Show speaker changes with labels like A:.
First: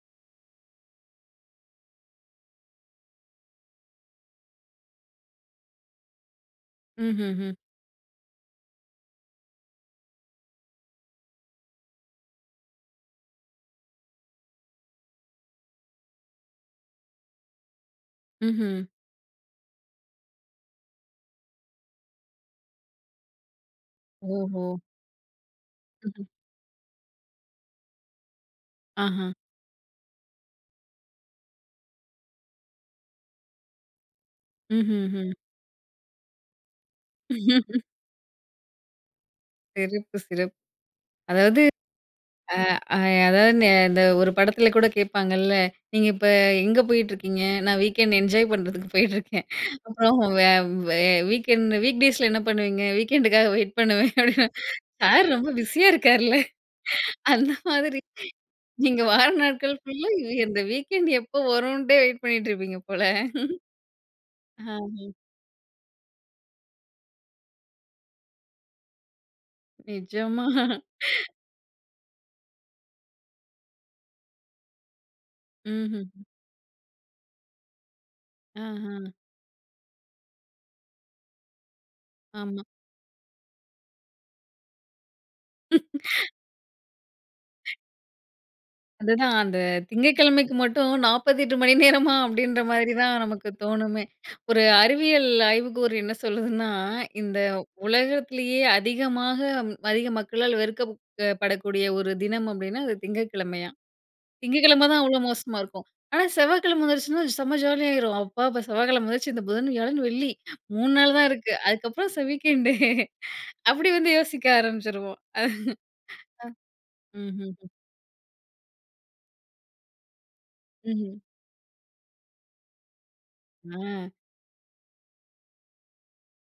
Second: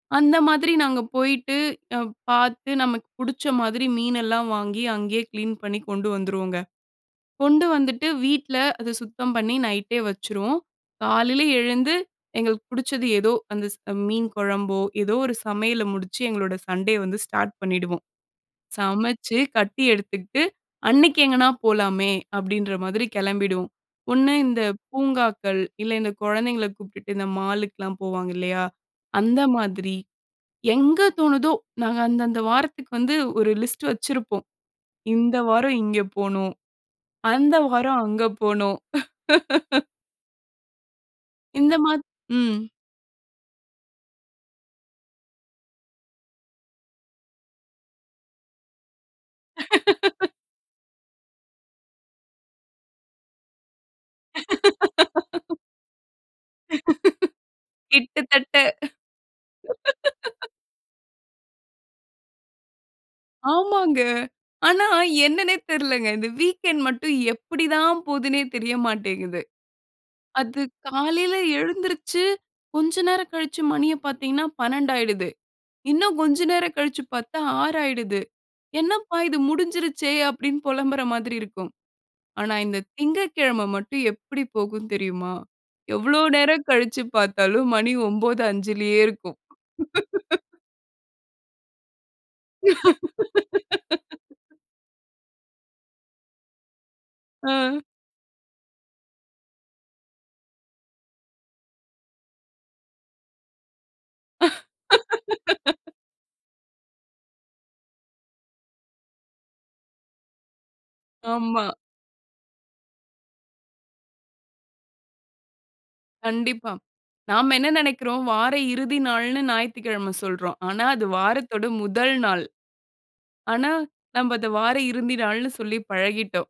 A: அந்த மாதிரி நாங்க போயிட்டு, அ, பாத்து, நமக்கு புடுச்ச மாதிரி மீனெல்லாம் வாங்கி, அங்கேயே கிளீன் பண்ணி கொண்டு வந்துருவோங்க.
B: ம்ஹ்ஹ்ம்.
A: கொண்டு வந்துட்டு, வீட்ல அத சுத்தம் பண்ணி, நைட்டே வச்சுருவோம். காலையில எழுந்து, எங்களுக்கு பிடுச்சது எதோ, அந்த ஸ், மீன் கொழம்போ, எதோ ஒரு சமையல முடுச்சு, எங்களோட சண்டே வந்து ஸ்டார்ட் பண்ணிடுவோம்.
B: ம்ஹ்.
A: சமச்சு கட்டி எடுத்துக்கிட்டு, அன்னைக்கு எங்கனா போலாமே, அப்படின்ற மாதிரி கெளம்பிடுவோம். ஒண்ணு இந்த
B: ஓஹோ!
A: பூங்காக்கள், இல்ல இந்த
B: ஹ்ஹ்.
A: கொழந்தைகள கூப்பிட்டுட்டு, இந்த மாலுக்குலா போவாங்க இல்லையா?
B: ஆஹா!
A: அந்த மாதிரி, எங்க தோணுதோ, நாங்க அந்த, அந்த வாரத்துக்கு வந்து, ஒரு லிஸ்ட் வச்சுருப்போம்.
B: ம்ஹ்ஹ்.
A: இந்த வாரம் இங்க போணும். அந்த வாரம் அங்க போணும்.
B: செருப்பு, சிறப்பு. அதாவது,
A: இந்த மாத் ம்.
B: ஆ, அ, அதாவது நெ இந்த ஒரு படத்தில கூட கேட்பாங்கல்ல. "நீங்க இப்ப எங்க போயிட்டு இருக்கீங்க?" "நான் வீக்கெண்ட் என்ஜாய் பண்றதுக்கு போயிட்டுருக்கேன்" அப்புறம், வே வ வீக்கெண்ட் வீக் டேஸ்ல என்ன பண்ணுவீங்க? "வீக்கெண்டுக்காக வெயிட் பண்ணுவேன்" "சார், ரொம்ப பிஸியா இருக்காருல!"அந்த மாதிரி.
A: கிட்டத்தட்ட.
B: நீங்க வார நாட்கள் ஃபுல்லா, இந்த வீக்கெண்ட் எப்ப வருன்ட்டே வெயிட் பண்ணிட்டுருப்பீங்க போல.
A: ஆமாங்க.
B: ஆஹ.
A: ஆனா, என்னனே தெர்லங்க. இந்த வீக்கெண்ட் மட்டும், எப்படி தான், போதுனே தெரிய மாட்டேங்குது.
B: நெஜமா.
A: அது காலையில எழுந்திருச்சு, கொஞ்ச நேரம் கழிச்சு மணிய பாத்தீங்கனா, 12யிடுது.
B: ம்ஹ்ஹ்.
A: இன்னும் கொஞ்ச நேரம் கழிச்சு பாத்தா, 6யிடுது.
B: ஆஹ.
A: "என்னப்பா இது முடுஞ்சுருச்சே" அப்படினு பொலம்புற மாதிரி இருக்கும். ஆனா,
B: ஆமா.
A: இந்த திங்ககிழமை மட்டும், எப்படி போகும் தெரியுமா? எவ்வளவு நேரம் கழிச்சு பாத்தாலும், மணி 9.05யே
B: அதுதான்,
A: இருக்கும்.
B: அந்த திங்கட்கிழமைக்கு மட்டும், 48 மணி நேரமா? அப்படின்ற மாதிரி தான் நமக்கு தோணுமே. ஒரு அறிவியல் ஆய்வுக்கூறு என்ன சொல்லுதுன்னா, இந்த
A: அ.
B: உலகத்திலேயே அதிகமாக, அதிக மக்களால் வெறுக்கப்ப் படக்கூடிய ஒரு தினம் அப்படின்னா, அது திங்கட்கிழமையாம். திங்ககிழமை தான், அவ்ளோ மோசமா இருக்கும். ஆனா, செவ்வாக்கிழமை வந்துருச்சினா செம்ம ஜாலியாயிரும். "அப்பா" அப்ப செவ்வாக்கிழமை வந்துருச்சு, இந்த புதன், வியாழன், வெள்ளி, 3 நாள் தான் இருக்கு.
A: ஆமா.
B: அதுக்கப்புறம் ச வீக்கெண்டு அப்டி வந்து யோசிக்க ஆரம்பிச்சிருவோம்.
A: கண்டிப்பா. நாம
B: ம்ஹ்ஹ்.
A: என்ன நெனக்குறோம். வார இறுதி நாள்னு, ஞாயித்துக்கிழம சொல்றோம். ஆனா, அது
B: ம்ஹ்ம்.
A: வாரத்தோட முதல் நாள். ஆனா,
B: ஆ.
A: நம்ப அத, வார இருந்தி நாள்னு, சொல்லி பழகிட்டோம்.